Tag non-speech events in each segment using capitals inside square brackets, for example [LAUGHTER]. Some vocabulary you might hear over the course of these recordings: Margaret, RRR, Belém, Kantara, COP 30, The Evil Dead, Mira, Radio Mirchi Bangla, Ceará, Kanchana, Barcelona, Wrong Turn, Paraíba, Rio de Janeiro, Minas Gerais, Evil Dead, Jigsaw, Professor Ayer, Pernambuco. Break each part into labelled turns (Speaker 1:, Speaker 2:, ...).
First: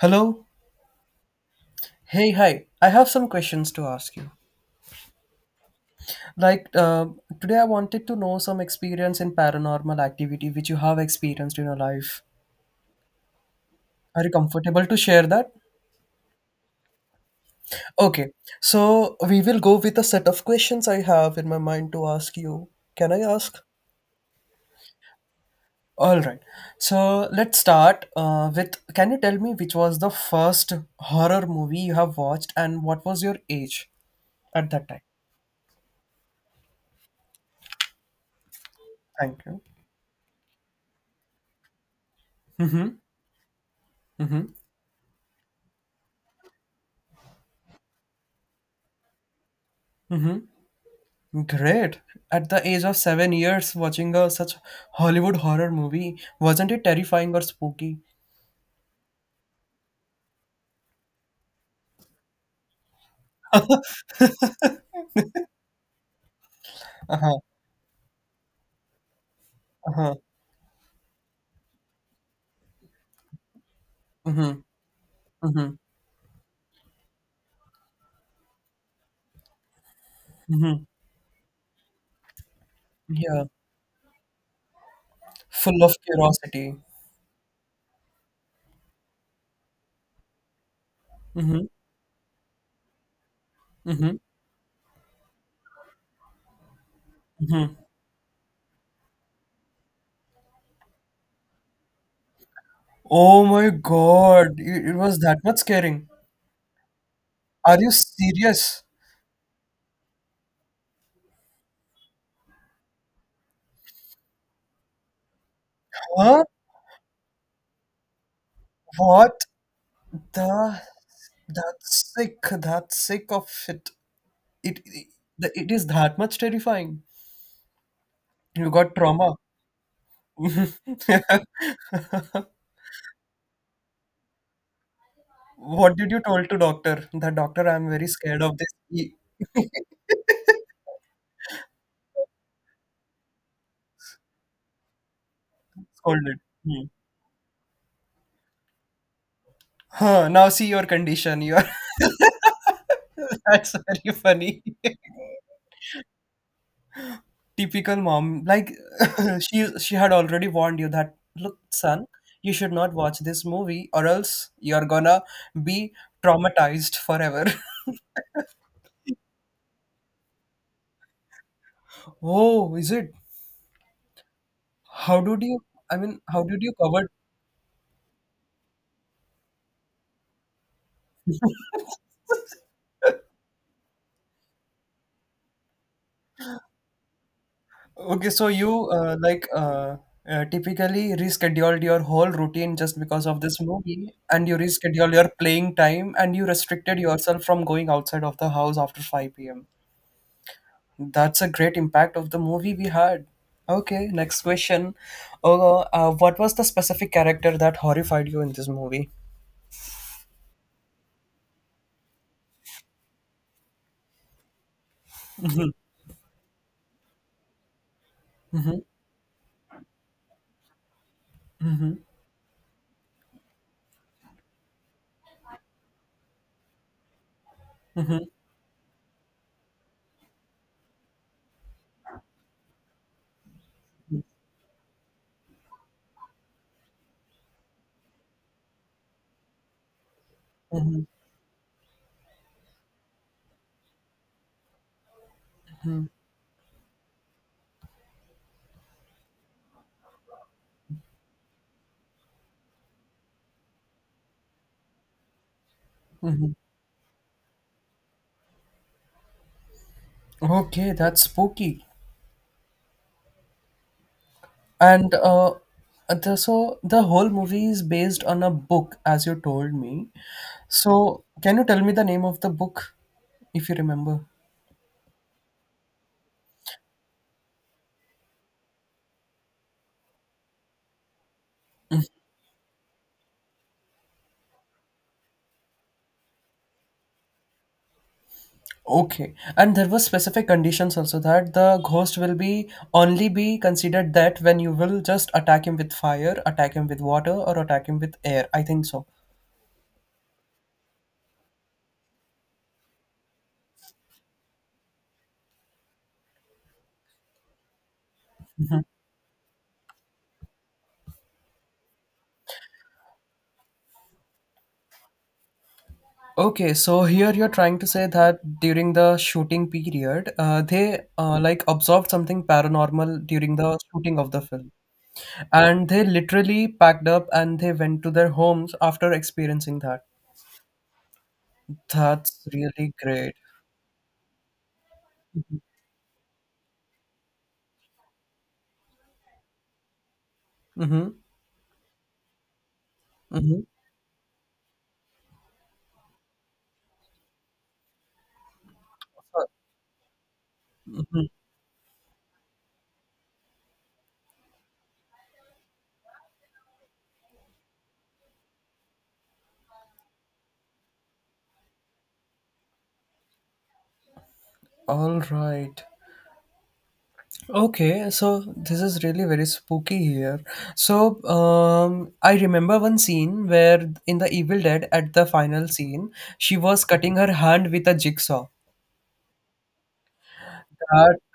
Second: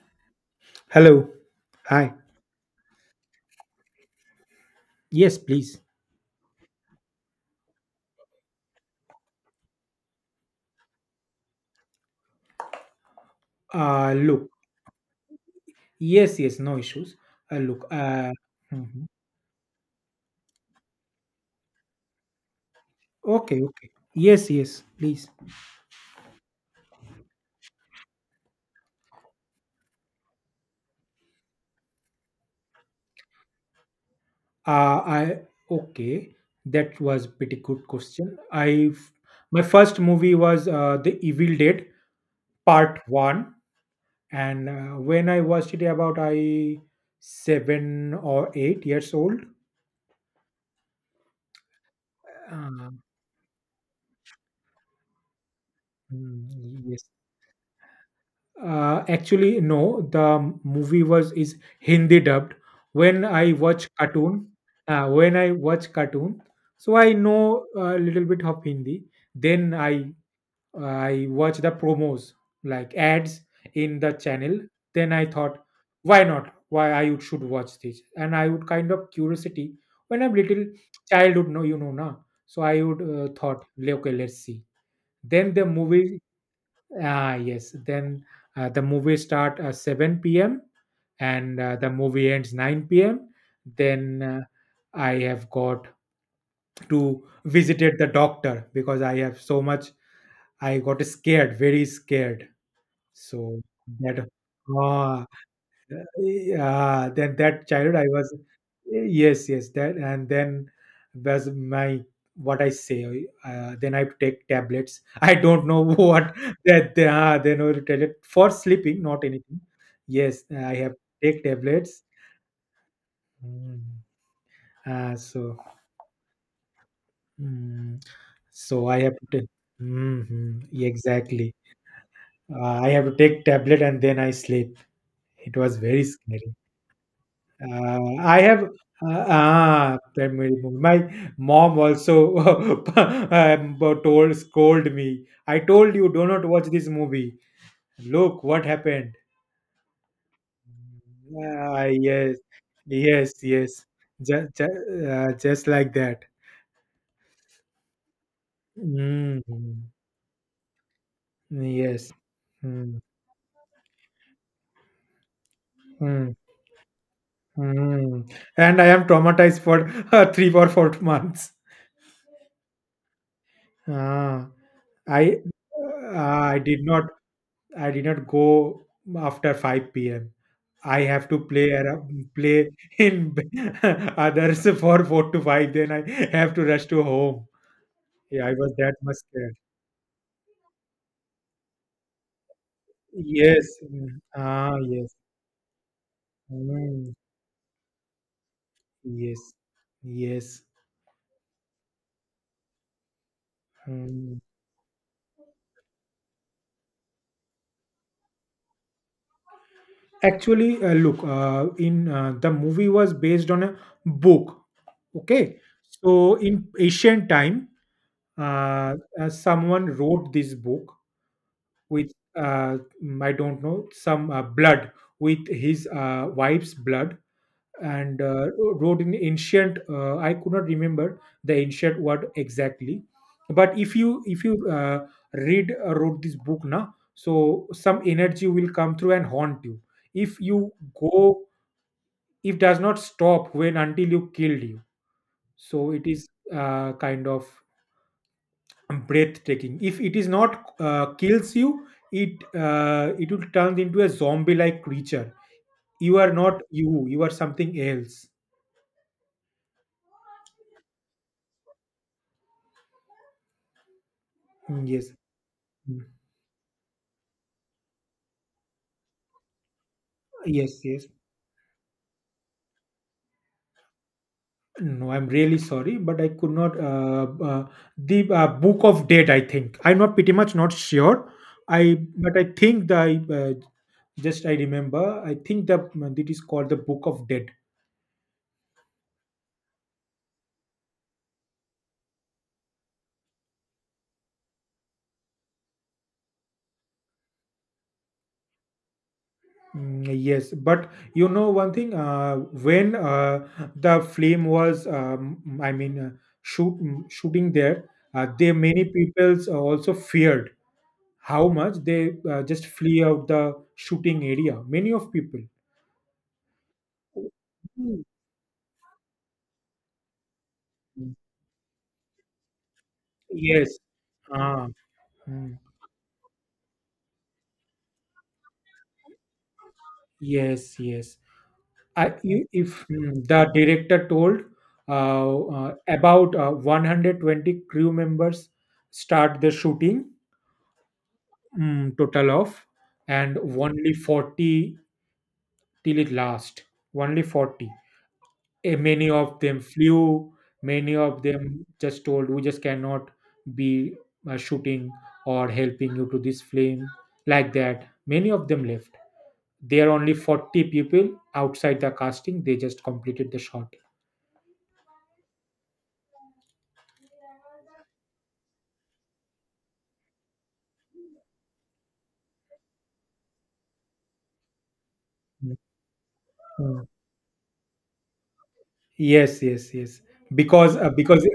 Speaker 1: Hello.
Speaker 2: Hello. Hi.
Speaker 1: Hey, hi. I have some questions to ask you.
Speaker 2: Yes, please.
Speaker 1: Like, uh, Today I wanted to know some experience in paranormal activity which you have experienced in your life. Are you
Speaker 2: Look.
Speaker 1: comfortable to share that?
Speaker 2: Yes, yes, no issues. Look.
Speaker 1: Okay.
Speaker 2: Mhm.
Speaker 1: So, we will go with a set of questions I have in my mind to ask you. Can I ask?
Speaker 2: Okay, okay. Yes, yes, please.
Speaker 1: All right. So, let's start with can you tell me which was the first horror movie you have watched and what was your age at that time?
Speaker 2: I Okay. That was pretty good question. I
Speaker 1: Thank you.
Speaker 2: My first movie was The Evil Dead Part One,
Speaker 1: Hmm.
Speaker 2: and when I watched it, about I 7 or 8 years old.
Speaker 1: Great. At the age
Speaker 2: Uh,
Speaker 1: of 7 years, watching a such Hollywood horror movie, wasn't it
Speaker 2: mm, yes.
Speaker 1: terrifying or spooky?
Speaker 2: Actually, no. The movie was is Hindi dubbed. When I
Speaker 1: [LAUGHS]
Speaker 2: watch cartoon, when I watch cartoon, so I
Speaker 1: Uh-huh.
Speaker 2: know a little bit of Hindi. Then I
Speaker 1: Uh-huh.
Speaker 2: I watch the promos like ads in the channel.
Speaker 1: Mm-hmm.
Speaker 2: Then I thought,
Speaker 1: Mm-hmm.
Speaker 2: why not? Should watch this? And I would kind of curiosity when I'm little
Speaker 1: Mm-hmm.
Speaker 2: childhood, no, you know, na. So I would
Speaker 1: Yeah,
Speaker 2: thought, "Le- okay, let's see. Then the
Speaker 1: full of
Speaker 2: movie
Speaker 1: curiosity.
Speaker 2: Ah, yes. Then the movie start 7 p.m. and
Speaker 1: Mm-hmm.
Speaker 2: the movie ends 9 p.m.
Speaker 1: Mm-hmm.
Speaker 2: Then I have got to visited the doctor because I have so much. I got scared, very scared.
Speaker 1: Oh
Speaker 2: So
Speaker 1: my
Speaker 2: that.
Speaker 1: God, it was
Speaker 2: Ah,
Speaker 1: that much scaring.
Speaker 2: yeah, then that
Speaker 1: Are you
Speaker 2: childhood I was
Speaker 1: serious?
Speaker 2: yes, yes, that and then was my what I say. Then I take tablets. [LAUGHS] I don't know [LAUGHS] what
Speaker 1: Huh?
Speaker 2: that they are. They know the tablet for sleeping, not
Speaker 1: What
Speaker 2: anything. Yes, I
Speaker 1: the?
Speaker 2: have take tablets.
Speaker 1: That's sick. That's sick of it.
Speaker 2: Mm.
Speaker 1: It, it,
Speaker 2: Uh, so
Speaker 1: it is that much terrifying.
Speaker 2: mm,
Speaker 1: You
Speaker 2: so
Speaker 1: got
Speaker 2: I have to.
Speaker 1: trauma.
Speaker 2: Take, mhm, exactly.
Speaker 1: [LAUGHS]
Speaker 2: I have to take tablet and then I sleep. It was
Speaker 1: What
Speaker 2: very
Speaker 1: did you told
Speaker 2: scary.
Speaker 1: to doctor? The doctor, I'm very
Speaker 2: I
Speaker 1: scared of
Speaker 2: have
Speaker 1: this. He [LAUGHS]
Speaker 2: ah primary movie. My mom also [LAUGHS] um, told scold me. I told you do
Speaker 1: scolded.
Speaker 2: not watch this
Speaker 1: Hmm.
Speaker 2: movie. Look what happened.
Speaker 1: Huh, now see your condition. You are
Speaker 2: Ah yes, yes,
Speaker 1: [LAUGHS] that's
Speaker 2: yes.
Speaker 1: very
Speaker 2: Just,
Speaker 1: funny.
Speaker 2: just, just like that.
Speaker 1: [LAUGHS] Typical mom. Like,
Speaker 2: Mm,
Speaker 1: [LAUGHS] she had already warned you that look, son,
Speaker 2: yes.
Speaker 1: you should not
Speaker 2: Mm,
Speaker 1: watch this movie or else you're gonna be
Speaker 2: mm,
Speaker 1: traumatized forever. [LAUGHS]
Speaker 2: mm. And I am traumatized for [LAUGHS] 3 or 4 months.
Speaker 1: Oh, is it?
Speaker 2: Ah,
Speaker 1: How
Speaker 2: I
Speaker 1: did you I mean, how did
Speaker 2: I
Speaker 1: you
Speaker 2: did not.
Speaker 1: cover
Speaker 2: I did not go after 5 p.m. I have to play around,
Speaker 1: [LAUGHS]
Speaker 2: play in [LAUGHS] others for 4 to 5. Then I have to rush to home.
Speaker 1: Okay,
Speaker 2: Yeah,
Speaker 1: so
Speaker 2: I was
Speaker 1: you
Speaker 2: that much scared.
Speaker 1: typically rescheduled your whole routine just because of this
Speaker 2: Yes.
Speaker 1: movie,
Speaker 2: mm,
Speaker 1: and you
Speaker 2: Ah,
Speaker 1: rescheduled
Speaker 2: yes.
Speaker 1: your playing time, and you restricted
Speaker 2: Mm,
Speaker 1: yourself from going outside of the house after 5
Speaker 2: yes.
Speaker 1: p.m.
Speaker 2: Yes.
Speaker 1: That's a great impact of the movie we had. Okay,
Speaker 2: Mm.
Speaker 1: next question. What was the specific character that horrified you in this movie?
Speaker 2: Actually, look, in the movie was based on a book. Okay. So in ancient time, someone wrote this book with I don't know some blood with his wife's blood and wrote in ancient I could not remember the ancient word exactly but if you read wrote this book now, so some energy will come through and haunt you if you
Speaker 1: Mm-hmm.
Speaker 2: go if does not stop when until you killed you, so it is kind of breathtaking if it is not kills you, it it will turn into a zombie like creature, you are
Speaker 1: Mm-hmm.
Speaker 2: not you are something else.
Speaker 1: Okay, that's spooky.
Speaker 2: Mm, yes.
Speaker 1: And uh,
Speaker 2: Mm.
Speaker 1: so the whole movie is based on a book, as you told me.
Speaker 2: Yes, yes.
Speaker 1: So can you tell me the name of the book, if you remember?
Speaker 2: No, I'm really sorry but I could not the book of dead, I think I'm not pretty much not sure. I but I think the I, uh, just I remember I think the it is called the book of dead.
Speaker 1: Okay. And there were specific conditions also that the ghost will be only be considered that when you will just attack him with fire, attack him with water, or attack him with air. I think so.
Speaker 2: Mm, yes, but you know one thing, when the flame was, I mean, uh, shoot shooting there, there many peoples also feared how much they just flee out the shooting area. Many of people.
Speaker 1: Okay, so here you're trying to
Speaker 2: Mm.
Speaker 1: say that during the shooting period, they like observed something paranormal during the
Speaker 2: Yes.
Speaker 1: shooting of the
Speaker 2: Ah,
Speaker 1: film.
Speaker 2: mm,
Speaker 1: And they literally packed up and they went to their homes after experiencing that.
Speaker 2: yes, yes.
Speaker 1: That's
Speaker 2: I- if
Speaker 1: really
Speaker 2: mm,
Speaker 1: great.
Speaker 2: The director told about 120 crew members start the shooting,
Speaker 1: Mm-hmm.
Speaker 2: total of, and
Speaker 1: Mm-hmm.
Speaker 2: only 40 till it last, only 40. Many of them flew, many of
Speaker 1: Hmm.
Speaker 2: them just told we just cannot be shooting or helping you to this flame, like that many of them left. There are only 40 people outside the casting, they just completed the shot.
Speaker 1: All right. Okay, so this is really very spooky here. So, I remember one scene where in the Evil Dead at the final scene, she was
Speaker 2: Mm.
Speaker 1: cutting her hand with a jigsaw.
Speaker 2: Yes, yes, yes. Because uh,
Speaker 1: That
Speaker 2: because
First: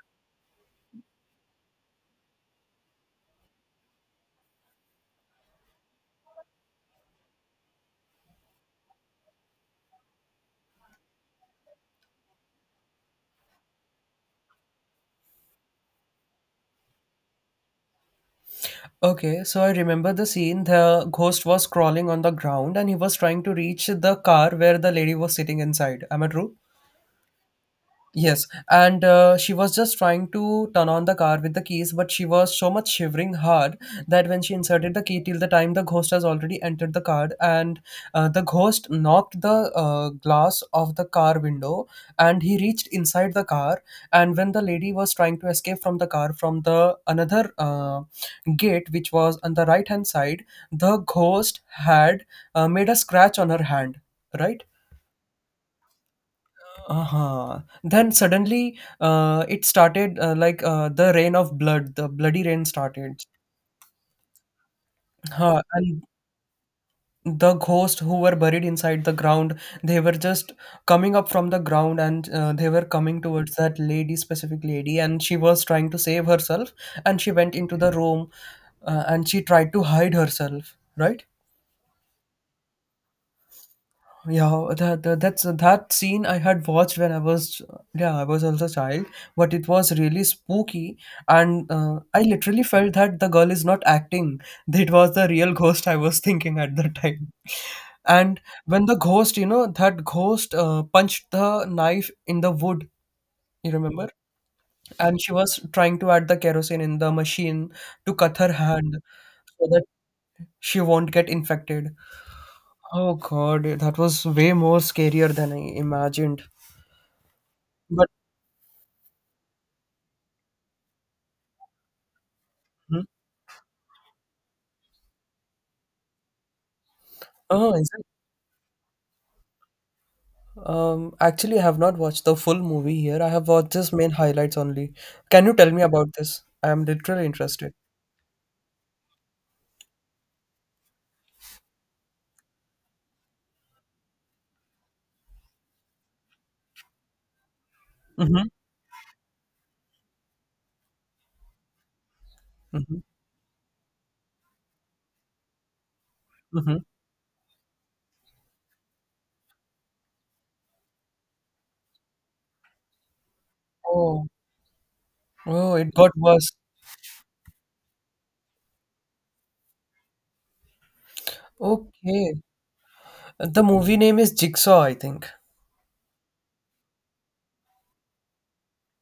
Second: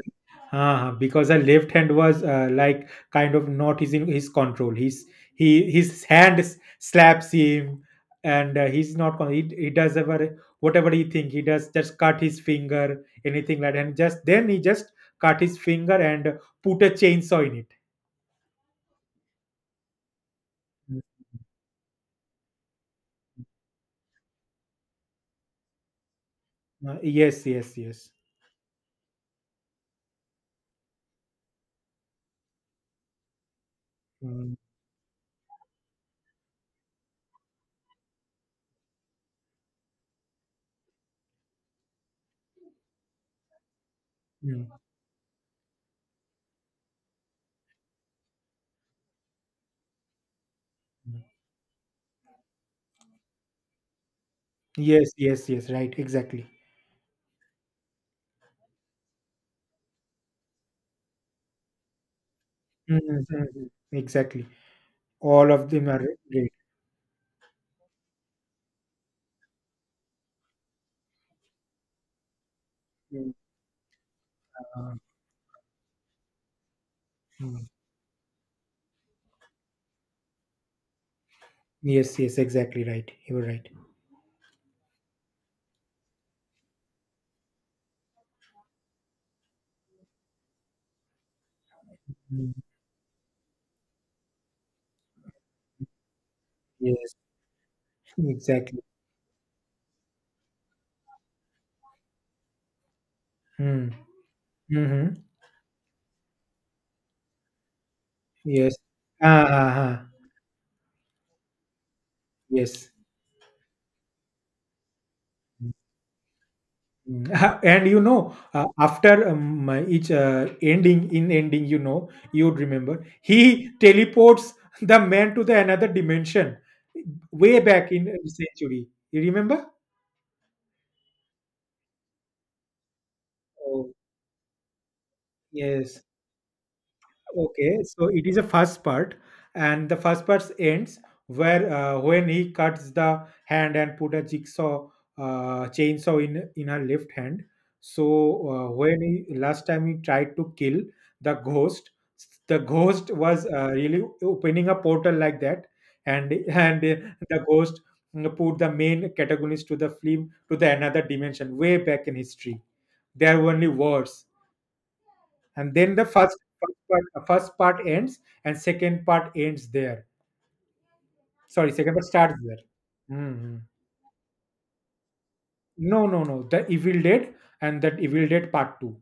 Speaker 2: because the left hand was like kind of not his in his control. His hand s- slaps him, and he's not. Con- he does ever whatever he think. He does just cut his finger, anything like, that. And just then he just cut his finger and put a chainsaw in it.
Speaker 1: okay, so I remember the scene.
Speaker 2: Mm.
Speaker 1: The ghost was crawling on the ground and he was trying to reach the car where the lady was sitting inside. Am I true?
Speaker 2: Yes, yes, yes.
Speaker 1: Yes, and she was just trying to turn on the car with the keys, but she was so much shivering hard that when she
Speaker 2: Mm,
Speaker 1: inserted the key, till the time the ghost has already entered the car, and the ghost knocked the glass of the car window, and he reached inside the car. And when the
Speaker 2: mm,
Speaker 1: lady was trying to escape from the car from the another gate, which was on the right hand side, the
Speaker 2: mm.
Speaker 1: ghost had made a scratch on her hand, right?
Speaker 2: Yes, yes, yes. Right, exactly.
Speaker 1: Uh-huh. Then suddenly it started the rain of blood, the bloody rain
Speaker 2: Mm, mm,
Speaker 1: started.
Speaker 2: mm, mm. Exactly. All
Speaker 1: Huh,
Speaker 2: of them
Speaker 1: and
Speaker 2: are great.
Speaker 1: the ghosts who were buried inside the ground, they were just coming up from the ground and they were coming
Speaker 2: Mm.
Speaker 1: towards that lady, specific
Speaker 2: uh,
Speaker 1: lady, and she was trying to save herself and she went
Speaker 2: Mm.
Speaker 1: into the room and she tried to hide herself, right?
Speaker 2: Yes, yes, exactly right. You were right.
Speaker 1: Yeah, that's that scene I had watched when I was yeah I was also a child, but it was really spooky, and I
Speaker 2: Mm.
Speaker 1: literally felt that the girl is not acting. [LAUGHS] It was the real ghost I was thinking at the
Speaker 2: Yes,
Speaker 1: time, and
Speaker 2: exactly.
Speaker 1: when the ghost, you know, that ghost punched the knife in the wood. You
Speaker 2: Mm.
Speaker 1: remember?
Speaker 2: Mm-hmm.
Speaker 1: And she was trying to add the kerosene in the machine to cut her
Speaker 2: Yes.
Speaker 1: hand
Speaker 2: Ah,
Speaker 1: so
Speaker 2: ah,
Speaker 1: that
Speaker 2: ah.
Speaker 1: she won't get infected.
Speaker 2: Yes.
Speaker 1: Oh God, that was way more scarier than I
Speaker 2: Mm.
Speaker 1: imagined.
Speaker 2: [LAUGHS] And you
Speaker 1: But
Speaker 2: know, after each ending, you know, you'd
Speaker 1: mhm.
Speaker 2: remember, he teleports the man to the another dimension way
Speaker 1: Oh, is
Speaker 2: back
Speaker 1: it?
Speaker 2: in century. You remember?
Speaker 1: Actually, I have not watched the full movie here. I have watched just
Speaker 2: Oh,
Speaker 1: main highlights only. Can you tell me
Speaker 2: yes.
Speaker 1: about this? I am literally interested.
Speaker 2: Okay, so it is a first part, and the first part ends where when he cuts the hand and put a jigsaw chainsaw in her left hand. So
Speaker 1: Mm-hmm.
Speaker 2: when he last time he tried to kill the ghost, the
Speaker 1: Mm-hmm.
Speaker 2: ghost was really opening a portal like that, and
Speaker 1: Mm-hmm.
Speaker 2: and the ghost put the main protagonist to the film to the another dimension way back in history. There were only wars,
Speaker 1: Oh,
Speaker 2: and
Speaker 1: oh, it
Speaker 2: then the
Speaker 1: got
Speaker 2: first
Speaker 1: worse.
Speaker 2: first part, first part ends, and second part
Speaker 1: Okay.
Speaker 2: starts there. Mhm.
Speaker 1: The movie name is Jigsaw, I think.
Speaker 2: No no no, the evil dead, and that evil dead part 2.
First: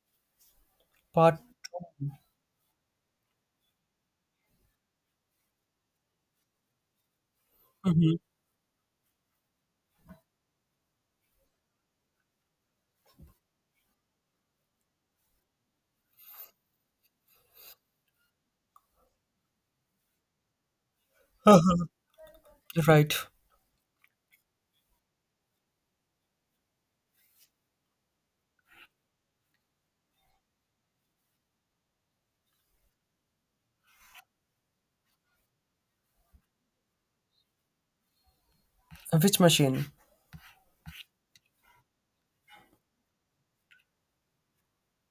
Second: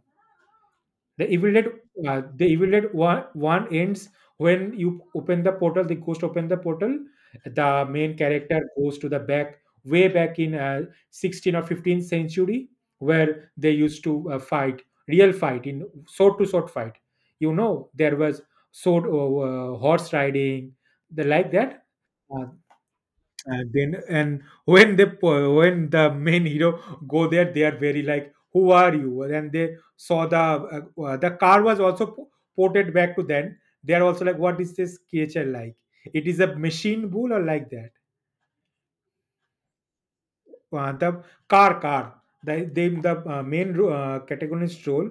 Speaker 2: The
Speaker 1: Part.
Speaker 2: Evil Dead, the Evil Dead one, ends when you open the portal. The ghost open the portal. The
Speaker 1: Mm-hmm.
Speaker 2: main character goes to the back, way back in 16 or 15th century, where they used to fight, real fight in sword to sword fight. You know, there was sword horse riding, the like that.
Speaker 1: [LAUGHS]
Speaker 2: Uh,
Speaker 1: Right.
Speaker 2: and then and when they po- when the main hero go there, they are very like, "Who are you?" And they saw the car was also po- ported back to them. They are also like, "What is this creature like? It is a machine bull or like that?"
Speaker 1: Which machine?
Speaker 2: The car the protagonist role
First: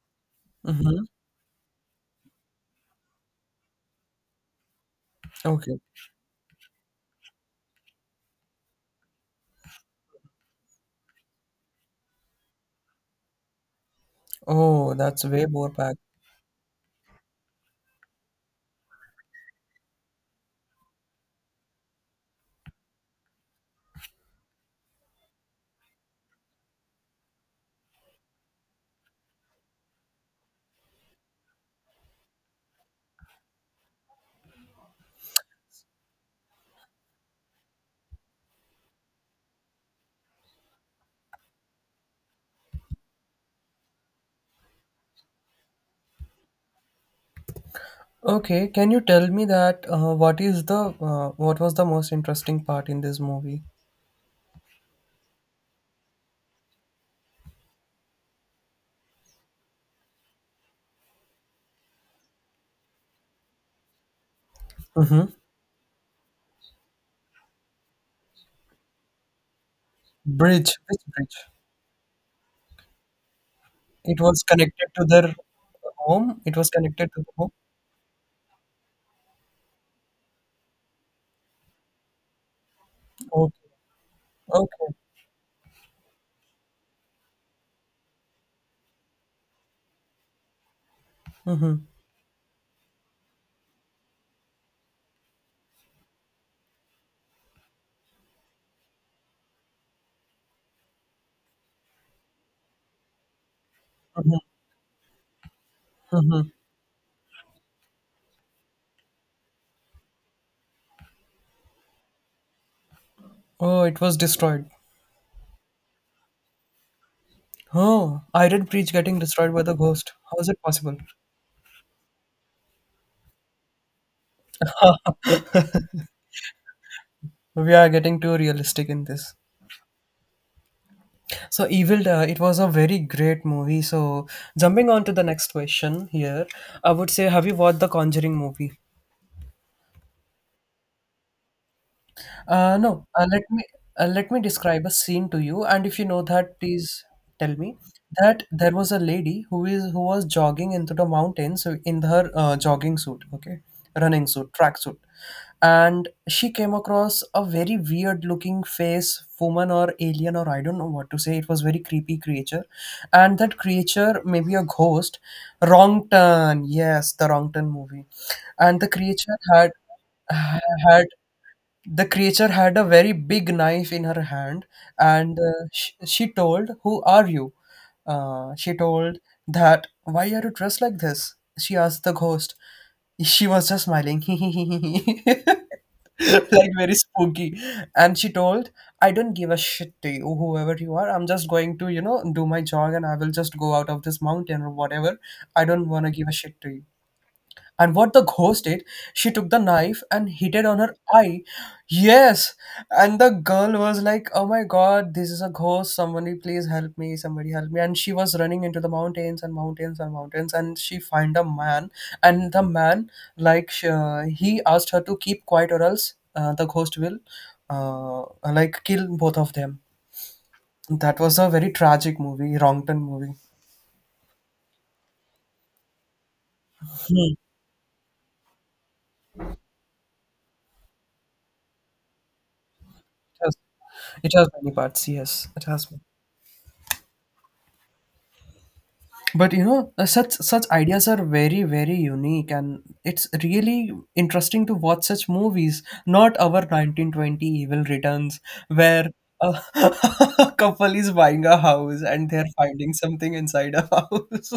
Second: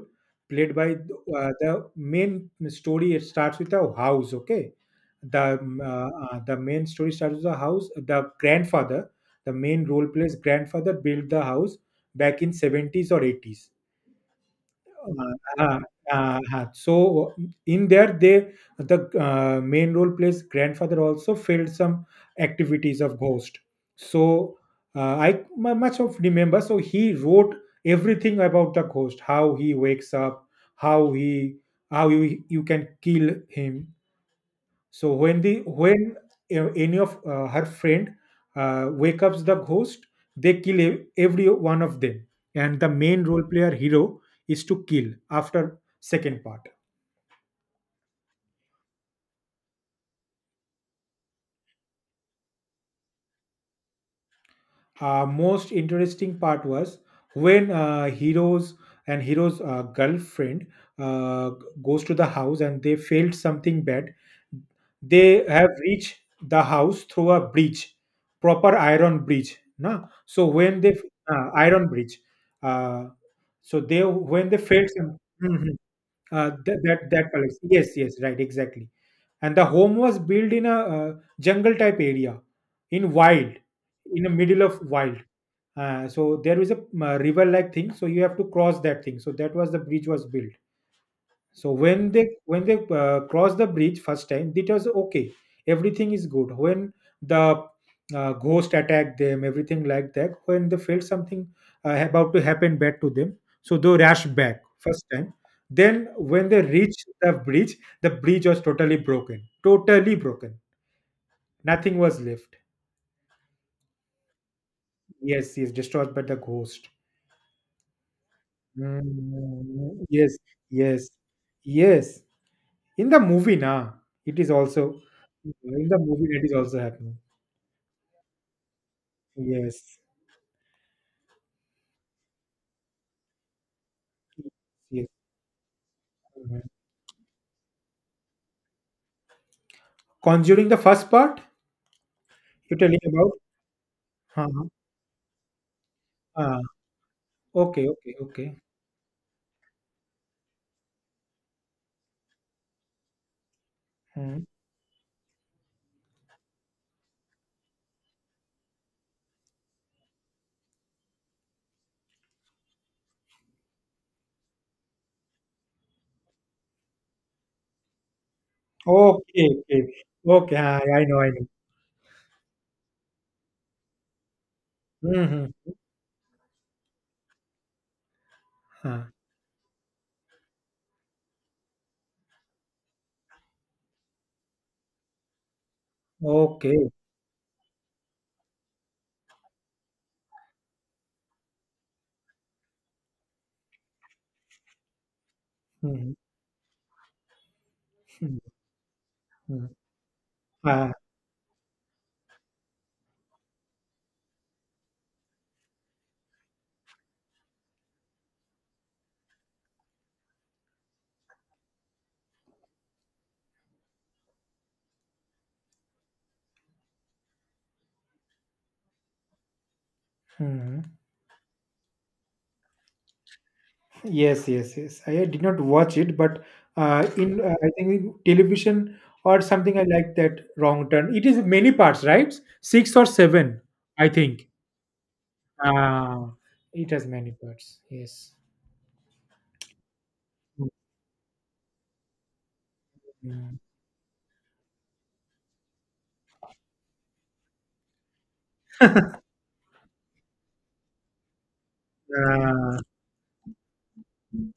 Speaker 2: played by
Speaker 1: Mm-hmm.
Speaker 2: the main story it starts with a house, okay,
Speaker 1: Okay.
Speaker 2: the main story starts with a house. The grandfather, the main role plays grandfather built the house back in 70s or 80s.
Speaker 1: Oh, that's
Speaker 2: Uh,
Speaker 1: way more
Speaker 2: uh,
Speaker 1: packed.
Speaker 2: so in there they the main role plays grandfather also filled some activities of ghost. So I much of remember, so he wrote everything about the ghost, how he wakes up, how he, how you can kill him. So when any of her friend wake up the ghost, they kill every one of them, and the main role player hero is to kill after second part.
Speaker 1: Okay, can you tell me that what was the most interesting part in this movie?
Speaker 2: Most interesting part was when heroes and hero's girlfriend uh, goes to the house and they failed something bad.
Speaker 1: Mm-hmm.
Speaker 2: They have reached the house through a bridge, proper iron bridge, na? So
Speaker 1: Bridge,
Speaker 2: when they
Speaker 1: which bridge?
Speaker 2: iron bridge, uh, so they
Speaker 1: It was
Speaker 2: when they
Speaker 1: connected
Speaker 2: failed
Speaker 1: to
Speaker 2: some.
Speaker 1: their
Speaker 2: Mhm.
Speaker 1: home? It was
Speaker 2: That that,
Speaker 1: connected to the
Speaker 2: that
Speaker 1: home?
Speaker 2: colors. Yes yes right exactly. And the home was built in a jungle type area, in wild,
Speaker 1: Okay.
Speaker 2: in the middle of
Speaker 1: Okay.
Speaker 2: wild. So there is a river like thing, so you have to cross that thing, so that was the bridge was built. So
Speaker 1: Mm-hmm.
Speaker 2: when they crossed the bridge first time, it was okay, everything is good. When the ghost attacked them, everything like that, when they felt something about to happen bad to them, so they rushed back first time. Then when they reached the bridge, the bridge was totally broken, nothing was left.
Speaker 1: Oh, it was destroyed.
Speaker 2: Yes, yes, destroyed by the ghost.
Speaker 1: Oh, Iron Bridge getting destroyed by the
Speaker 2: Mm,
Speaker 1: ghost.
Speaker 2: yes,
Speaker 1: How is it possible?
Speaker 2: yes, yes. In the movie, now it is also in the movie it is also happening.
Speaker 1: We are getting too realistic in this.
Speaker 2: Yes,
Speaker 1: So, Evil, it was a very great movie. So, jumping on
Speaker 2: yes.
Speaker 1: to the next question here,
Speaker 2: Mhm.
Speaker 1: I would say, have you watched the Conjuring movie?
Speaker 2: Conjuring the first part
Speaker 1: Uh,
Speaker 2: you telling
Speaker 1: no, uh,
Speaker 2: about?
Speaker 1: let me uh, let me
Speaker 2: Uh-huh.
Speaker 1: describe a scene to you, and if you know that,
Speaker 2: Uh,
Speaker 1: please tell me
Speaker 2: okay, okay,
Speaker 1: that
Speaker 2: okay.
Speaker 1: there was a lady who is who was jogging into the mountains in her jogging suit, okay, running
Speaker 2: Mm.
Speaker 1: suit, track suit, and she came across a very weird looking face, woman or alien or I don't know what to say. It was very creepy creature, and that creature maybe a ghost. Wrong turn, yes, the wrong turn movie, and the creature
Speaker 2: Okay,
Speaker 1: had
Speaker 2: okay, okay. Ah,
Speaker 1: [SIGHS]
Speaker 2: I
Speaker 1: had
Speaker 2: know, I know.
Speaker 1: the creature had a very big knife in her hand and uh,
Speaker 2: Mm-hmm.
Speaker 1: she, she told who are you she
Speaker 2: Ah,
Speaker 1: told that why are you dressed like this, she asked the ghost. She was just smiling [LAUGHS] like
Speaker 2: okay.
Speaker 1: very spooky, and she told, I don't give a shit to you whoever you are. I'm just going to, you know, do my jog and I will just go out of this mountain or whatever. I don't want to
Speaker 2: Mm-hmm.
Speaker 1: give a shit to you. And what the ghost did, she took the
Speaker 2: Mm-hmm.
Speaker 1: knife and hit it on
Speaker 2: Ah,
Speaker 1: her eye. Yes. And the girl was like, oh my god, this is a ghost. Somebody please help me. Somebody help me. And she was running into the mountains and mountains and mountains. And she find a man. And the man, like, he asked her to keep quiet or else the ghost will, uh, kill both of them.
Speaker 2: mm-hmm.
Speaker 1: That was a very tragic movie, wrong turn movie.
Speaker 2: Yes, yes, yes. I did not watch it, but in I think in television or something, I like that Wrong Turn. It is many parts, right? Six or
Speaker 1: Has,
Speaker 2: seven, I
Speaker 1: it has
Speaker 2: think.
Speaker 1: many parts. Yes, it has.
Speaker 2: Uh, it has many parts. Yes.
Speaker 1: But you know such such ideas are very very unique and it's
Speaker 2: Mm.
Speaker 1: really interesting to watch such movies, not our 1920 evil returns where a [LAUGHS] a couple is buying a house and they're
Speaker 2: Uh,
Speaker 1: finding something inside a house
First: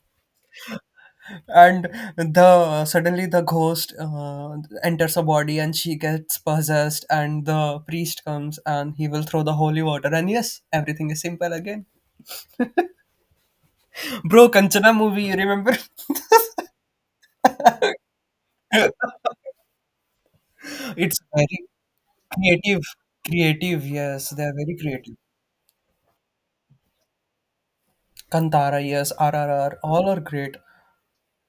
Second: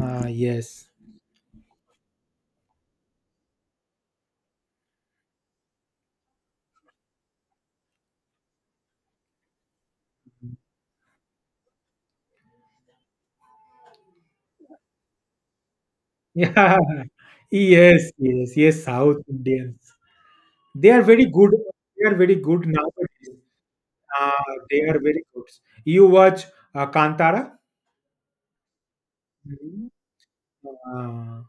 Speaker 2: yes.
Speaker 1: [LAUGHS] and the suddenly the ghost enters a body and she gets possessed and the priest comes and he will throw the holy water and yes everything is simple again. Bro, kanchana movie, you remember?
Speaker 2: Yeah. [LAUGHS] Yes, yes, yes.
Speaker 1: [LAUGHS]
Speaker 2: South Indians. They are
Speaker 1: It's
Speaker 2: very
Speaker 1: very
Speaker 2: good. They are very good
Speaker 1: creative,
Speaker 2: nowadays.
Speaker 1: creative, yes, they
Speaker 2: Uh,
Speaker 1: are very
Speaker 2: they are
Speaker 1: creative.
Speaker 2: very good. You watch Kantara?
Speaker 1: Kantara, yes, RRR,
Speaker 2: Mhm.
Speaker 1: all are great.
Speaker 2: Uh,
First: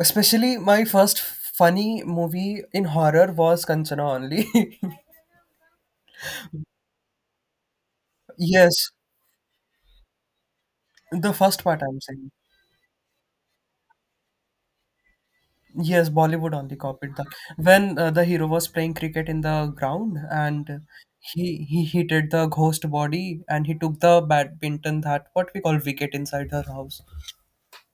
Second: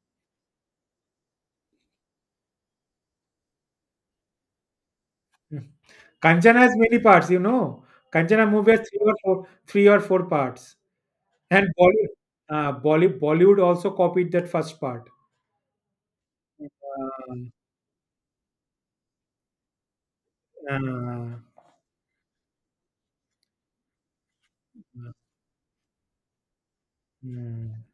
Speaker 1: Especially my first funny movie in horror was Kanchana only.
Speaker 2: [LAUGHS] Kanchana has many parts, you know.
Speaker 1: [LAUGHS]
Speaker 2: Kanchana movie has
Speaker 1: Yes,
Speaker 2: three or four, three or four parts,
Speaker 1: the first
Speaker 2: and
Speaker 1: part I'm saying.
Speaker 2: Bollywood also copied that first part.
Speaker 1: Yes, Bollywood only copied that.
Speaker 2: Uh,
Speaker 1: When the hero was playing cricket in the ground and
Speaker 2: uh,
Speaker 1: he hit the ghost body and he took the badminton that what we call wicket inside her house.
Speaker 2: mm.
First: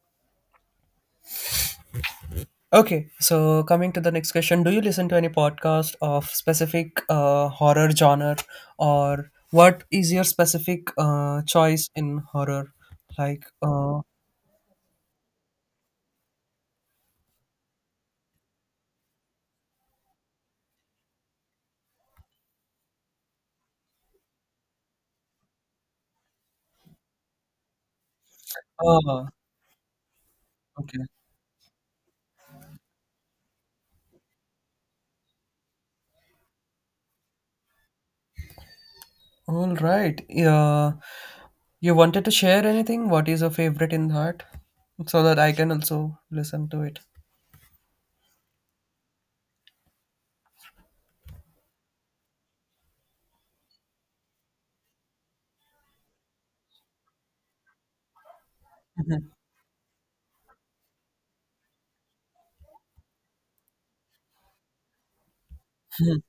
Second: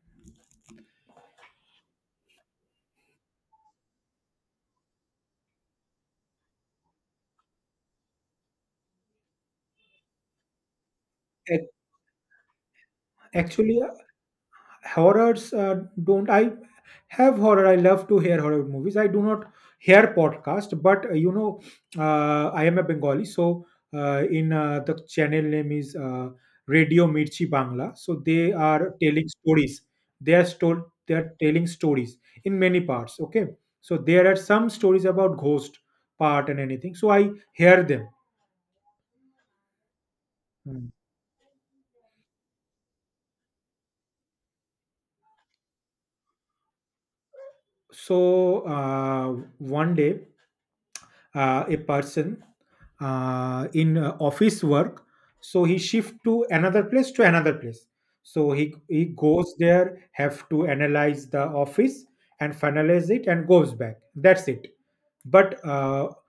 Speaker 1: Okay, so coming to the next question, do you listen to any podcast of specific horror genre, or what is your specific
Speaker 2: Ac-
Speaker 1: choice in horror? Like,
Speaker 2: Actually,
Speaker 1: uh,
Speaker 2: horrors don't. I have horror I love to hear horror movies, I do not hear podcast, but you know, I am a Bengali, so in the channel name is Radio Mirchi Bangla, so they are
Speaker 1: uh,
Speaker 2: telling stories,
Speaker 1: okay,
Speaker 2: they are telling stories in many parts, okay, so there are some stories about ghost part and anything, so I hear them.
Speaker 1: all right.
Speaker 2: Mm.
Speaker 1: Yeah, you wanted to share anything? What is your favorite in that, so that I can also listen to it?
Speaker 2: So, uh, one day, a person, in office work, he shift to another place, so he
Speaker 1: [LAUGHS]
Speaker 2: goes there, have to analyze the office and finalize it and goes back, that's it. But
Speaker 1: Mhm,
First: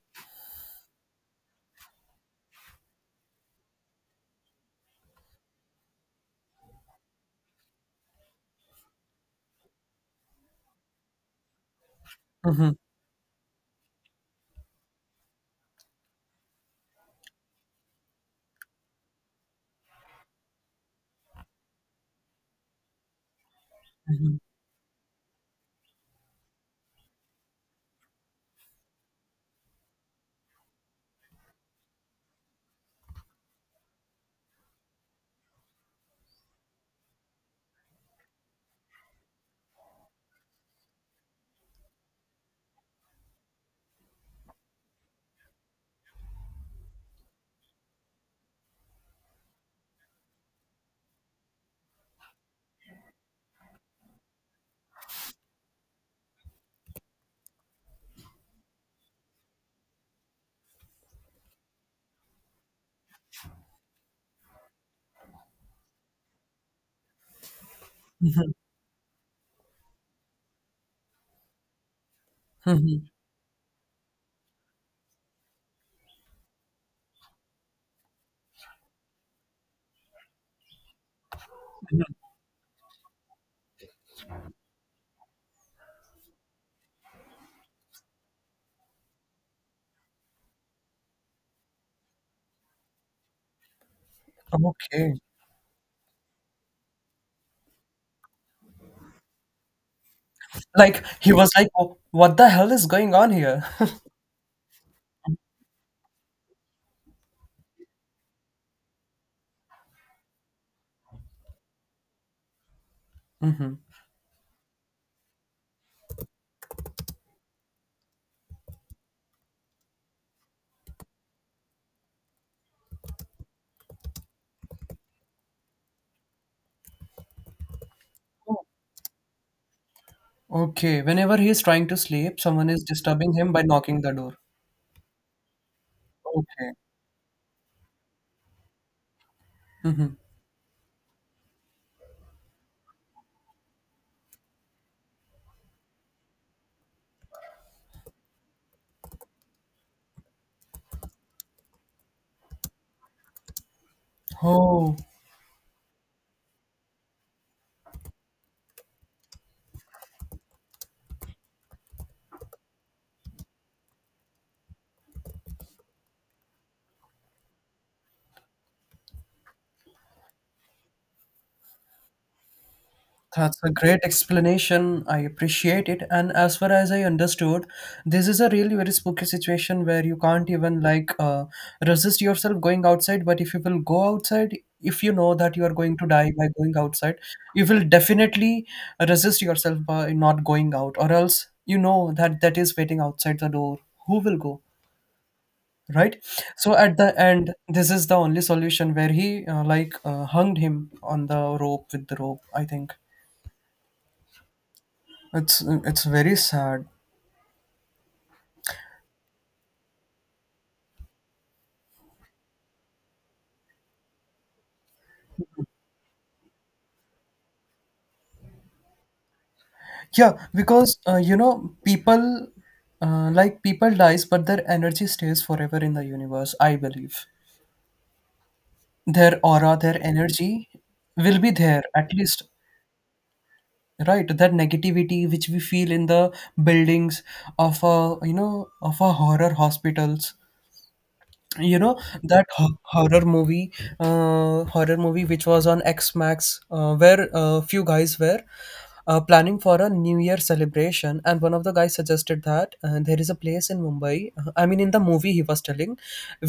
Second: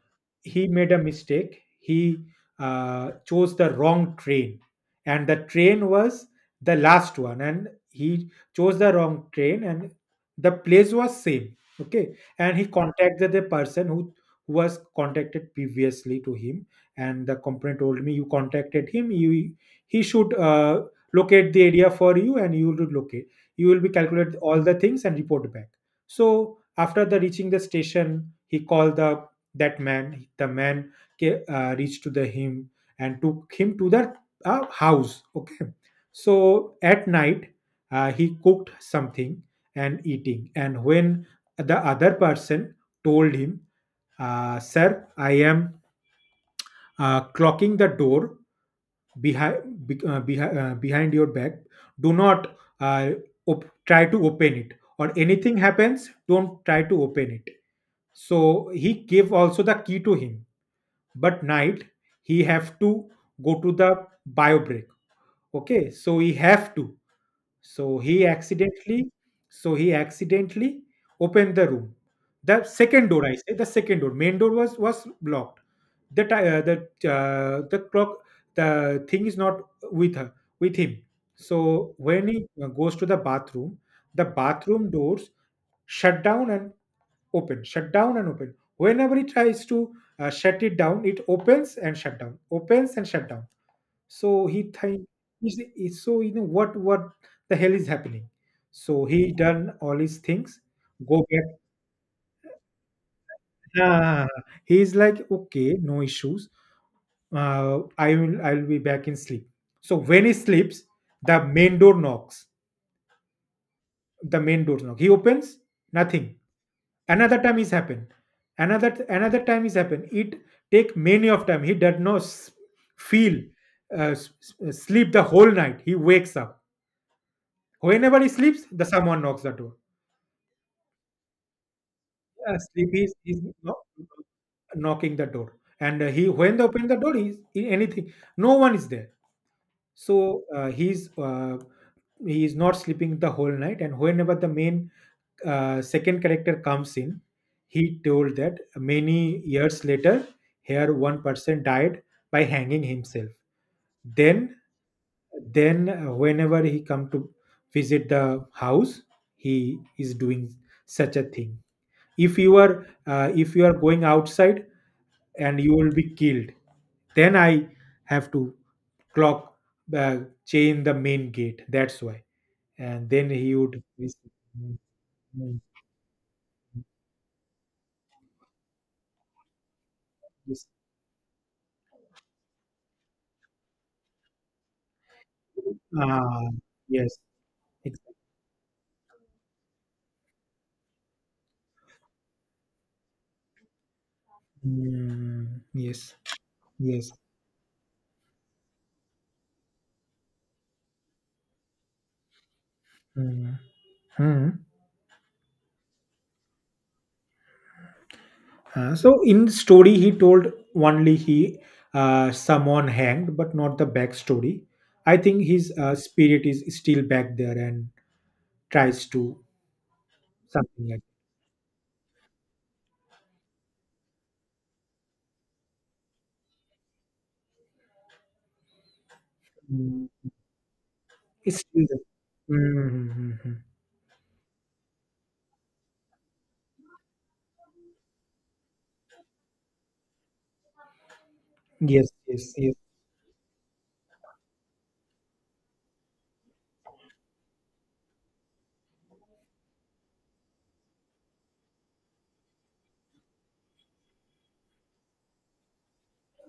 Speaker 2: he made a mistake. He chose the wrong train, and the train was the last one, and he chose the wrong train, and the place was same. Okay, and he
Speaker 1: mhm,
Speaker 2: contacted the person who was contacted previously to him, and the company told me you contacted him. You he should locate the area for you, and you will locate. You will be calculate
Speaker 1: mhm,
Speaker 2: all the things and report back. So after the reaching the station, he called the that man the man reached to the him and took him to the house. Okay, so at night, he cooked something and eating, and when the other person told him, sir, I am clocking the door behind behind your back. Do not uh, try to open it, or anything happens, don't try to open it. So he gave also the key to him, but night he have to go to the bio break. Okay, so he have to, so he
Speaker 1: mhm,
Speaker 2: accidentally so he accidentally opened the room. The
Speaker 1: mhm.
Speaker 2: second door I say the second door, main door was blocked. the ti- uh, the the clock, the thing is not with her with him. So when he goes to the bathroom, the bathroom doors shut down and open, shut down and open, whenever he tries to shut it down, it opens and shut down, opens and shut down. So he think
Speaker 1: Okay,
Speaker 2: so, you know, what the hell is happening. So he done all his things,
Speaker 1: like
Speaker 2: go
Speaker 1: he was
Speaker 2: back.
Speaker 1: like, "Oh, what the hell is going on here?"
Speaker 2: [LAUGHS]
Speaker 1: [LAUGHS]
Speaker 2: ah, he's like, okay, no issues, I'll be back in sleep. So when he sleeps, the main door knocks.
Speaker 1: Mhm.
Speaker 2: The main door knock, he opens, nothing. Another time is happen. Another time is happen, it take many of time. He does not feel uh, s- sleep the whole night. He wakes up whenever he sleeps, the someone knocks the door.
Speaker 1: Okay, whenever he is trying to sleep, someone is
Speaker 2: Sleep
Speaker 1: disturbing
Speaker 2: is
Speaker 1: him by knocking the door.
Speaker 2: knocking the door, and he, when they
Speaker 1: Okay.
Speaker 2: open the door, anything, no one is there.
Speaker 1: Mm-hmm.
Speaker 2: So he is not sleeping the whole night, and whenever the main second character comes in, he told that many years later, here one person died by hanging himself. then
Speaker 1: Oh,
Speaker 2: then whenever he come to visit the house, he is doing such a thing. If you are if you are going outside, and you will be killed, then I have to clock, uh, chain the main gate, that's why. And then he
Speaker 1: that's a
Speaker 2: would
Speaker 1: great
Speaker 2: visit. Mm,
Speaker 1: explanation. I
Speaker 2: mm,
Speaker 1: appreciate it. And as far as I understood, this is a really very spooky situation where you can't
Speaker 2: yes.
Speaker 1: even resist yourself going outside. But if you will go outside, if you know that you are going to die by
Speaker 2: Ah,
Speaker 1: going outside,
Speaker 2: yes,
Speaker 1: you will
Speaker 2: exactly.
Speaker 1: definitely resist yourself by not going out, or else you know that that is waiting outside the door. Who will go?
Speaker 2: Mm,
Speaker 1: Right,
Speaker 2: yes,
Speaker 1: so at the
Speaker 2: yes.
Speaker 1: end this is the only solution where he like hung him on the rope with the rope, I think.
Speaker 2: Mm. Hmm.
Speaker 1: It's very sad.
Speaker 2: So in story, he told only he someone hanged, but not the backstory. I think his spirit is still back there and tries to
Speaker 1: Yeah,
Speaker 2: something
Speaker 1: because
Speaker 2: like.
Speaker 1: you know people like people dies but their energy stays forever in the universe, I believe. Their aura, their
Speaker 2: Mm.
Speaker 1: energy will be
Speaker 2: It's
Speaker 1: there
Speaker 2: still there.
Speaker 1: at least.
Speaker 2: Mm-hmm.
Speaker 1: Right, that negativity which we feel in the buildings of a, you know, of a horror hospitals. You know
Speaker 2: Yes,
Speaker 1: that
Speaker 2: yes, yes.
Speaker 1: horror movie, horror movie which was on X Max, where a few guys were planning for a new year celebration, and one of the guys suggested that there is a place in Mumbai, I mean in the movie he was telling,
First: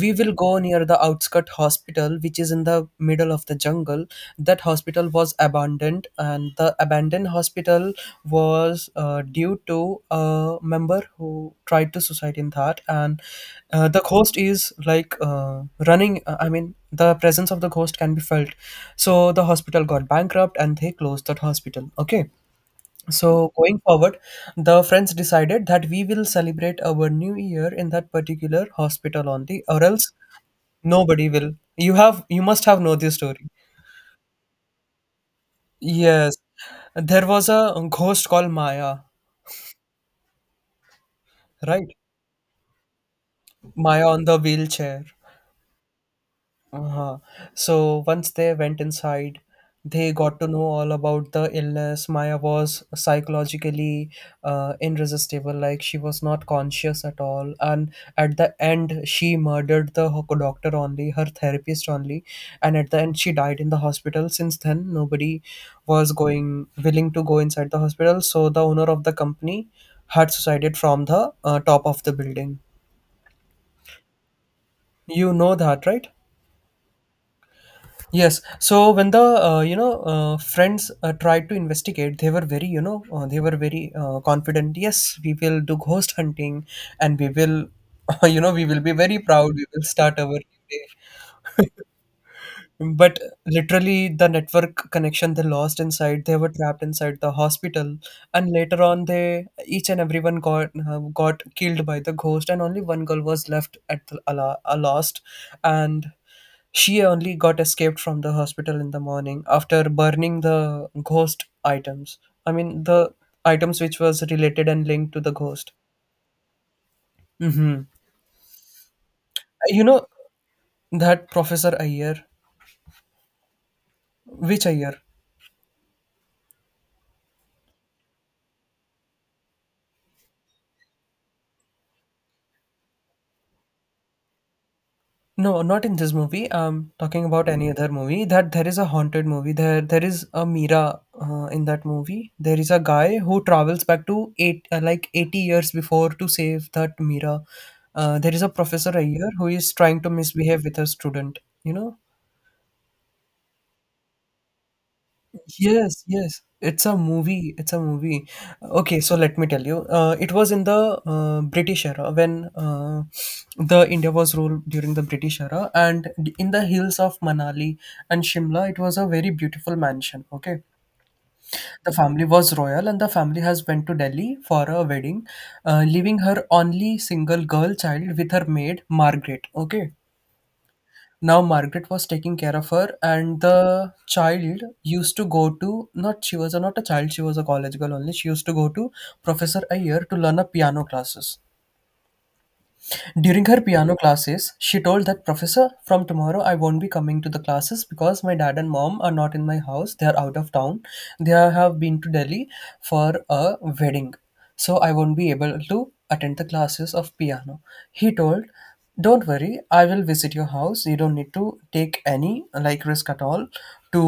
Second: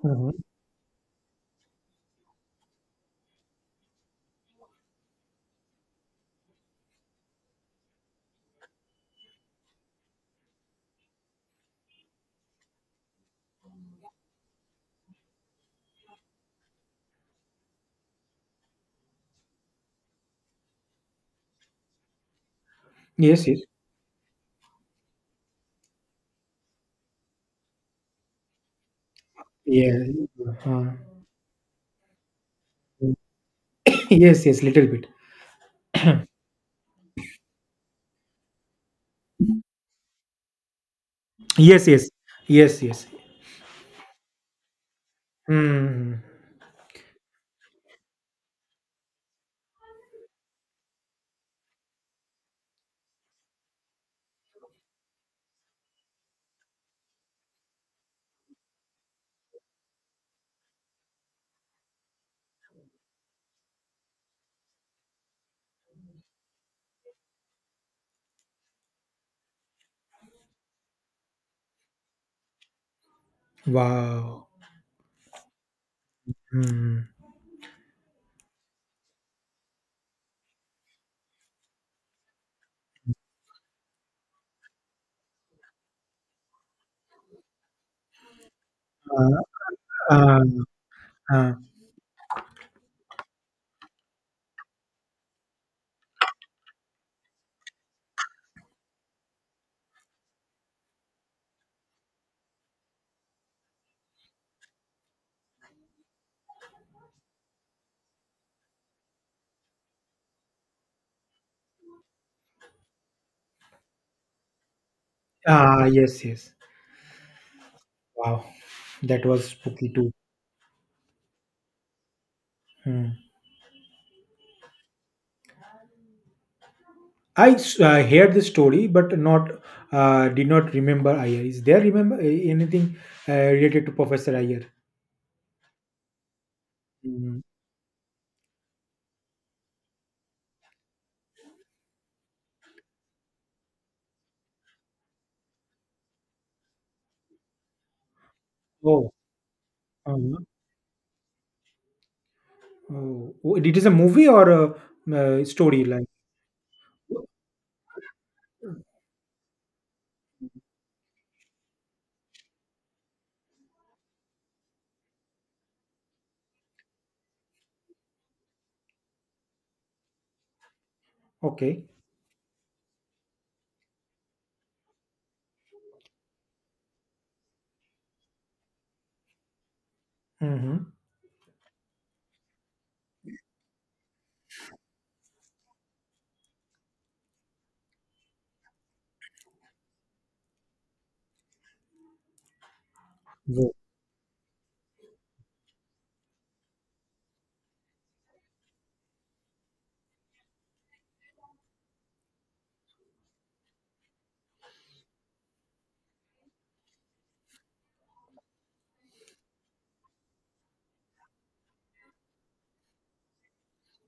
Speaker 1: we will
Speaker 2: Mhm.
Speaker 1: go near the outskirt hospital which is in the middle of the jungle. That hospital was abandoned, and the abandoned hospital was due to a member who tried to suicide in that, and the ghost is like running. I mean, the presence of the ghost can be felt. So the hospital got bankrupt and they closed that hospital. Okay.
Speaker 2: Yes,
Speaker 1: So
Speaker 2: yes,
Speaker 1: going forward, the friends decided that we will celebrate our new year in that particular hospital only, or
Speaker 2: yeah.
Speaker 1: else
Speaker 2: uh,
Speaker 1: nobody will. You must have know this story.
Speaker 2: yes, yes, little bit.
Speaker 1: Yes, there was a ghost called Maya,
Speaker 2: Yes,
Speaker 1: right?
Speaker 2: yes, yes, yes.
Speaker 1: Maya on the wheelchair.
Speaker 2: Mm.
Speaker 1: Uh-huh. So once they went inside, they got to know all about the illness. Maya was psychologically irresistible, like she was not conscious at all. And at the end, she murdered the doctor only, her therapist only. And at the end, she died in the hospital. Since then, nobody was going willing to go inside the hospital. So the owner of the company had suicided from the top of the building.
Speaker 2: Wow.
Speaker 1: You know that, right?
Speaker 2: Mm.
Speaker 1: Yes. So when the friends tried to investigate, they were very, confident. Yes, we will do ghost hunting, and we will [LAUGHS] we will be very
Speaker 2: Uh,
Speaker 1: proud. We will start our
Speaker 2: uh,
Speaker 1: new day,
Speaker 2: uh,
Speaker 1: but literally the network connection they lost inside, they were trapped inside the hospital, and later on they each and everyone got killed by the ghost, and only one girl was left at a lost, and she only got escaped from the hospital in the morning after burning the ghost items, I mean the items which was related and linked to the ghost.
Speaker 2: ah, yes, yes.
Speaker 1: Mm-hmm.
Speaker 2: Wow, that was
Speaker 1: You
Speaker 2: spooky
Speaker 1: know
Speaker 2: too.
Speaker 1: that Professor Ayer?
Speaker 2: Hmm.
Speaker 1: Which Ayer?
Speaker 2: Heard the story, but not did not remember Iyer. Is there remember anything related to Professor Iyer?
Speaker 1: No, not in this movie. I'm talking
Speaker 2: Hmm.
Speaker 1: about any other movie. That there is a haunted movie. There is a Mira in that movie. There is a guy who travels back to eight like 80 years before to save that Mira. There is a professor A
Speaker 2: Oh,
Speaker 1: who is trying to
Speaker 2: uh-huh.
Speaker 1: misbehave with a student, you know?
Speaker 2: Oh, oh, it is a movie or a, story
Speaker 1: Yes,
Speaker 2: like?
Speaker 1: yes. It's a movie. It's a movie. Okay, so let me tell you. It was in the British era when the India was ruled during the British era, and in the hills of Manali and Shimla, it was a very beautiful mansion. Okay,
Speaker 2: Okay.
Speaker 1: the family was royal, and the family has went to Delhi for a wedding, leaving her only single girl child with her maid Margaret. Okay,
Speaker 2: Mm-hmm.
Speaker 1: now Margaret was taking care of her, and the child used to go to, not, she was not a child, she was a college girl only. She used to go to Professor Ayer to learn a piano classes. During her piano classes, she told that professor, "From tomorrow I won't be coming to the classes because my dad and mom are not in my house. They are out of town. Have been to Delhi for a wedding. So I won't be able to attend the classes of piano." He told, "Don't worry, I will visit your house. You don't need to take any like risk at all to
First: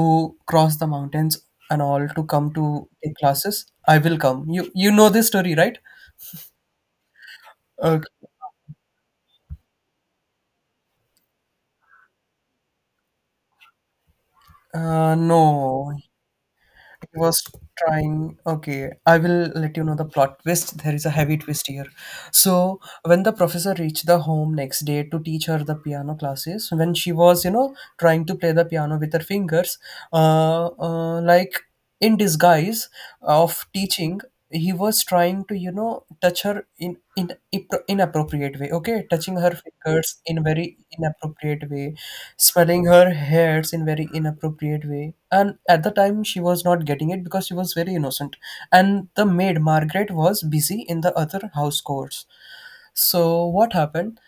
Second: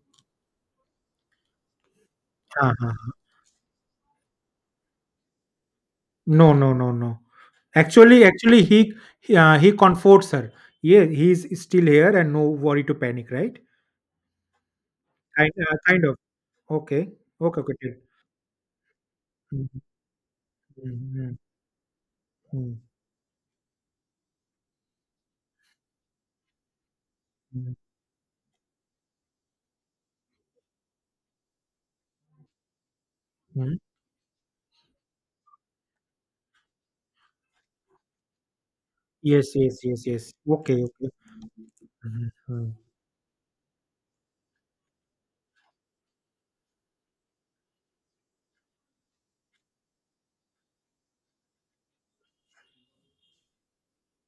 Speaker 1: cross the mountains and all to come to take classes. I will come." You know this story, right?
Speaker 2: No, no, no, no.
Speaker 1: Okay.
Speaker 2: Actually, he comforts her. Yeah, he's still here and no worry to panic, right? Kind,
Speaker 1: No,
Speaker 2: kind of. Okay.
Speaker 1: he was
Speaker 2: Okay.
Speaker 1: trying. Okay, I will let you know the plot twist. There is a heavy
Speaker 2: Okay.
Speaker 1: twist here.
Speaker 2: Mm,
Speaker 1: So when the professor reached the home next day to teach her the piano classes, when she was, you know,
Speaker 2: mm,
Speaker 1: trying to play the piano with her fingers, like in disguise of
Speaker 2: mm.
Speaker 1: teaching, he was trying to, you know, touch her in inappropriate way. Okay, touching her
Speaker 2: Yes, yes, yes,
Speaker 1: fingers
Speaker 2: yes.
Speaker 1: in very
Speaker 2: Okay, okay.
Speaker 1: inappropriate way,
Speaker 2: Mhm, mhm,
Speaker 1: smelling her hairs in very inappropriate way, and at the time she was not getting it because she was very innocent, and the maid Margaret was busy in the other house chores. So what happened?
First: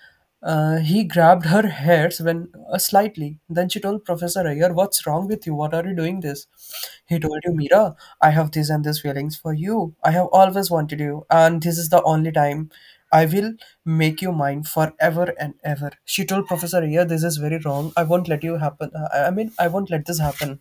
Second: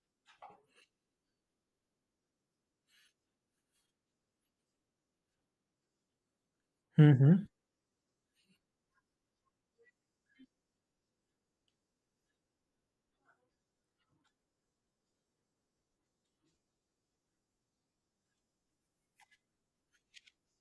Speaker 1: He grabbed her hairs when slightly. Then she told Professor Iyer, "What's wrong with you? What are you doing this?" He told
Speaker 2: mhm,
Speaker 1: you, "Mira, I have this and this feelings for you. I have always wanted you, and this is the only time. I will make you mine forever and ever." She told Professor Iyer, "This is very wrong. I won't let you happen. I mean, I won't let this happen."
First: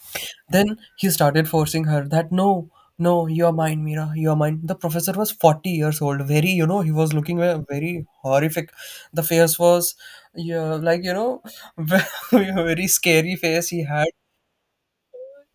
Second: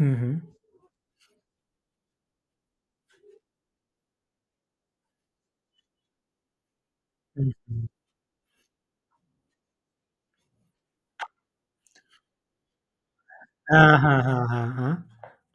Speaker 2: mhm,
Speaker 1: Then he started forcing her that, "No, no, you're mine, Mira, you're mine." The professor was 40 years old, very, you know, he was looking
Speaker 2: mhm.
Speaker 1: very horrific. The face was, yeah, like, you know, [LAUGHS] very scary face he
Speaker 2: Ah,
Speaker 1: had.
Speaker 2: ha, ha, ha, ha.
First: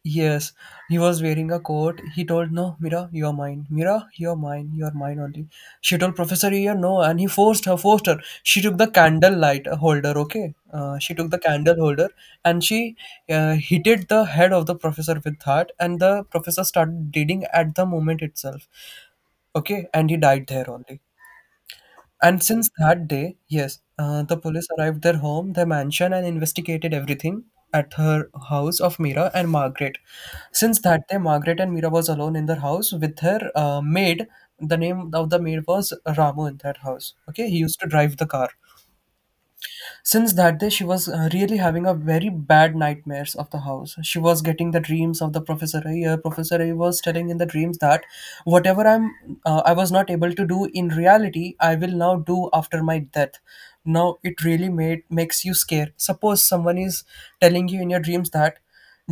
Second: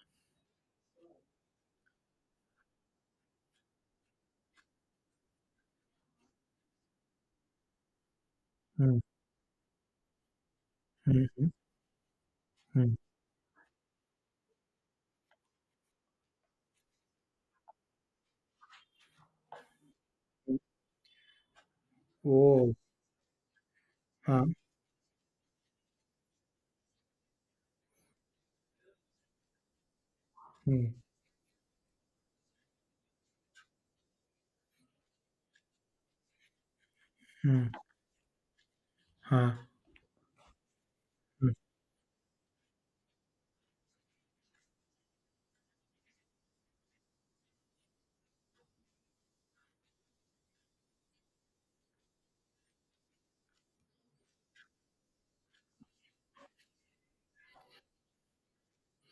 Speaker 1: Yes, he was wearing a coat. He told, "No, Mira, you're mine. Mira, you're mine. You're mine only." She told Professor Ear, "No," and he forced her, forced her. She took the
Speaker 2: Mm,
Speaker 1: candle light holder, okay? She
Speaker 2: mm,
Speaker 1: took the
Speaker 2: mm,
Speaker 1: candle holder and she
Speaker 2: mm.
Speaker 1: hit the head of the professor with that, and the professor started bleeding at the moment itself, okay? And he died there only. And since
Speaker 2: Oh,
Speaker 1: that day, yes, the
Speaker 2: ah,
Speaker 1: police arrived their home, their mansion, and investigated everything at her house of Mira and Margaret. Since
Speaker 2: mm,
Speaker 1: that day, Margaret and Mira was alone in their house with her maid. The name of the maid was Ramu in that house. Okay, he
Speaker 2: mm,
Speaker 1: used to drive the car.
Speaker 2: ah,
Speaker 1: Since that day, she was
Speaker 2: mm.
Speaker 1: really having a very bad nightmares of the house. She was getting the dreams of the professor. A. Professor A was telling in the dreams that whatever I was not able to do in reality, I will now do after my death. Now it really made makes you scared. Suppose someone is telling you in your dreams that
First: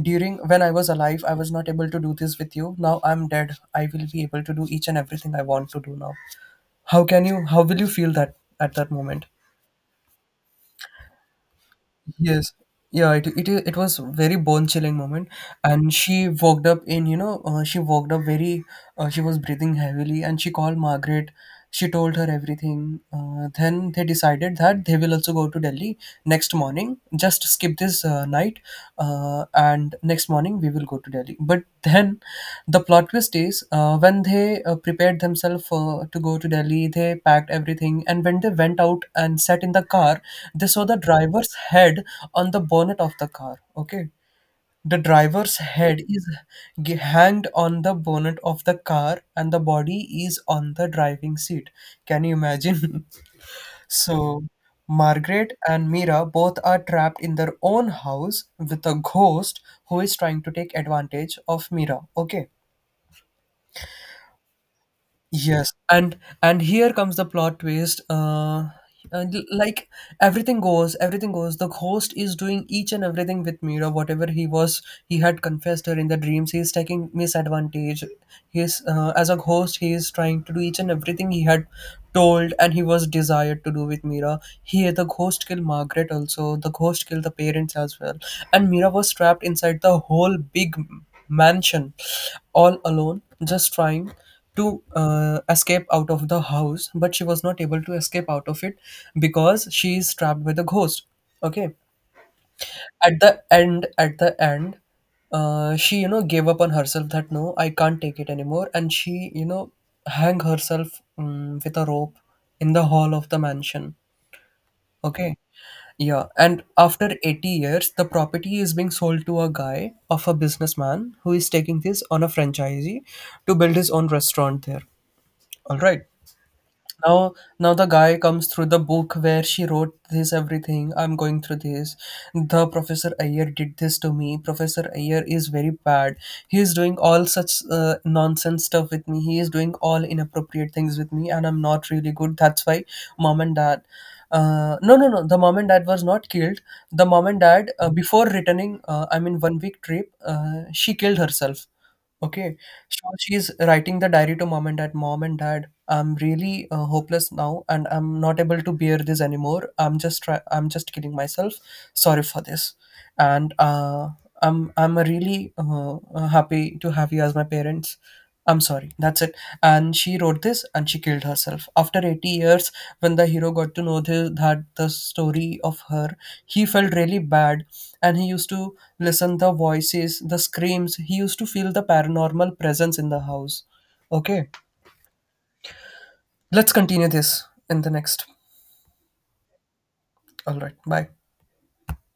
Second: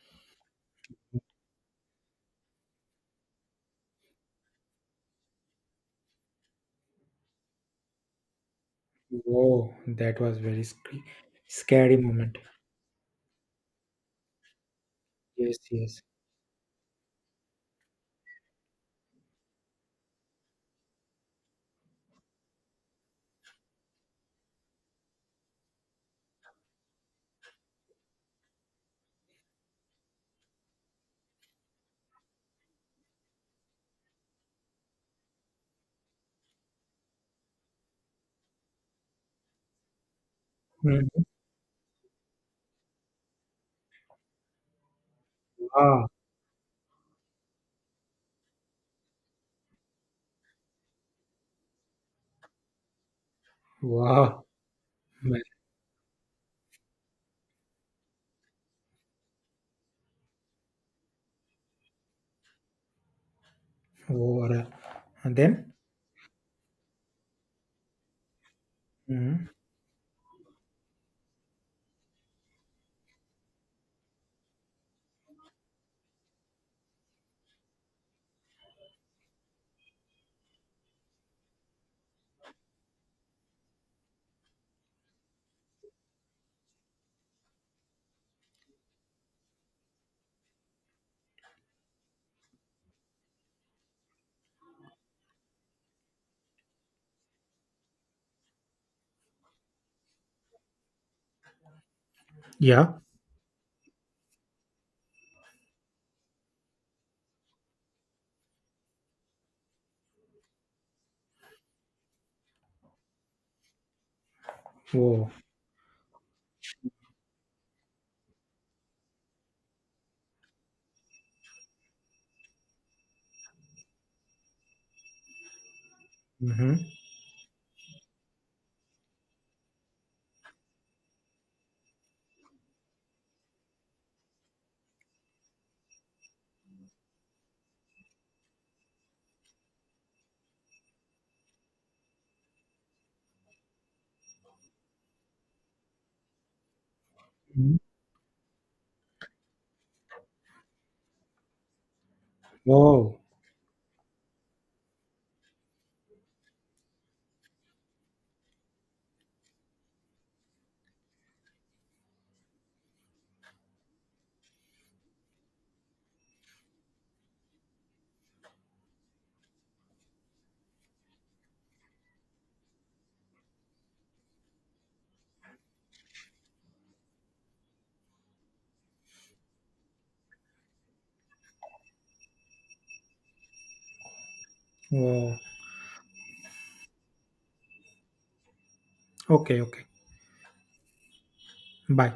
Speaker 1: during when I was alive, I was not able to do this with you. Now I'm dead. I will be able to do each and everything I want to do now. How can you? How will you feel that at that moment?
Speaker 2: Whoa, that was very scary, scary moment.
Speaker 1: Yes. Yeah, it was very bone chilling moment,
Speaker 2: Yes,
Speaker 1: and
Speaker 2: yes.
Speaker 1: she walked up very she was breathing heavily, and she called Margaret. She told her everything. Then they decided that they will also go to Delhi next morning. Just skip this night, and next morning we will go to Delhi. But then the plot twist is, when they prepared themselves to go to Delhi, they packed everything. And when they went out and sat in the car, they saw the
Speaker 2: Mm.
Speaker 1: driver's head on the bonnet of the car. Okay. The driver's head
Speaker 2: Wow,
Speaker 1: is hanged on the bonnet of the car, and the body is on the driving seat. Can you imagine? [LAUGHS] So
Speaker 2: wow. Man,
Speaker 1: Margaret and Mira both are trapped in their own house with a ghost who is trying to take advantage of Mira. Okay.
Speaker 2: whoa, what a- And
Speaker 1: Yes,
Speaker 2: then,
Speaker 1: and here comes the plot twist. And
Speaker 2: mm,
Speaker 1: like everything goes, everything goes. The ghost is doing each and everything with Mira, whatever he had confessed her in the dreams. He is taking misadvantage. He is as a ghost, he is trying to do each and everything he had told and he was desired to do with Mira. Here, the ghost killed Margaret also. The ghost killed the parents as well, and Mira was trapped inside the whole big mansion, all alone, just trying to escape out of the house, but she was not able to escape out of it because she is trapped by the ghost. Okay.
Speaker 2: yeah.
Speaker 1: At the end, she, you know, gave up on herself that no, I can't take it anymore, and she, you know, hang herself with a rope in the hall of the mansion.
Speaker 2: Whoa.
Speaker 1: Okay. Yeah, and after 80 years, the property is being sold to a guy of a businessman who is taking this on a franchisee to build his own restaurant there. All right.
Speaker 2: Mm-hmm.
Speaker 1: Now, now the guy comes through the book where she wrote this everything. I'm going through this. "The Professor Ayer did this to me. Professor Ayer is very bad. He is doing all such nonsense stuff with me. He is doing all inappropriate things with me, and I'm not really good. That's why, mom and dad..." No, no, no. The mom and dad was not killed. The mom and dad,
Speaker 2: Mm-hmm.
Speaker 1: before returning, I mean, one week trip, she killed herself. Okay. So
Speaker 2: Whoa.
Speaker 1: she's writing the diary to mom and dad. "Mom and dad, I'm really hopeless now, and I'm not able to bear this anymore. I'm just killing myself. Sorry for this, and I'm really happy to have you as my parents. I'm sorry, that's it." And she wrote this and she killed herself. After 80 years, when the hero got to know that the story of her, he felt really bad, and he used to listen the voices, the screams. He used to feel the paranormal presence in the house. Okay,
Speaker 2: Whoa.
Speaker 1: let's continue this in the next.
Speaker 2: Okay, okay.
Speaker 1: All right, bye.
Speaker 2: Bye.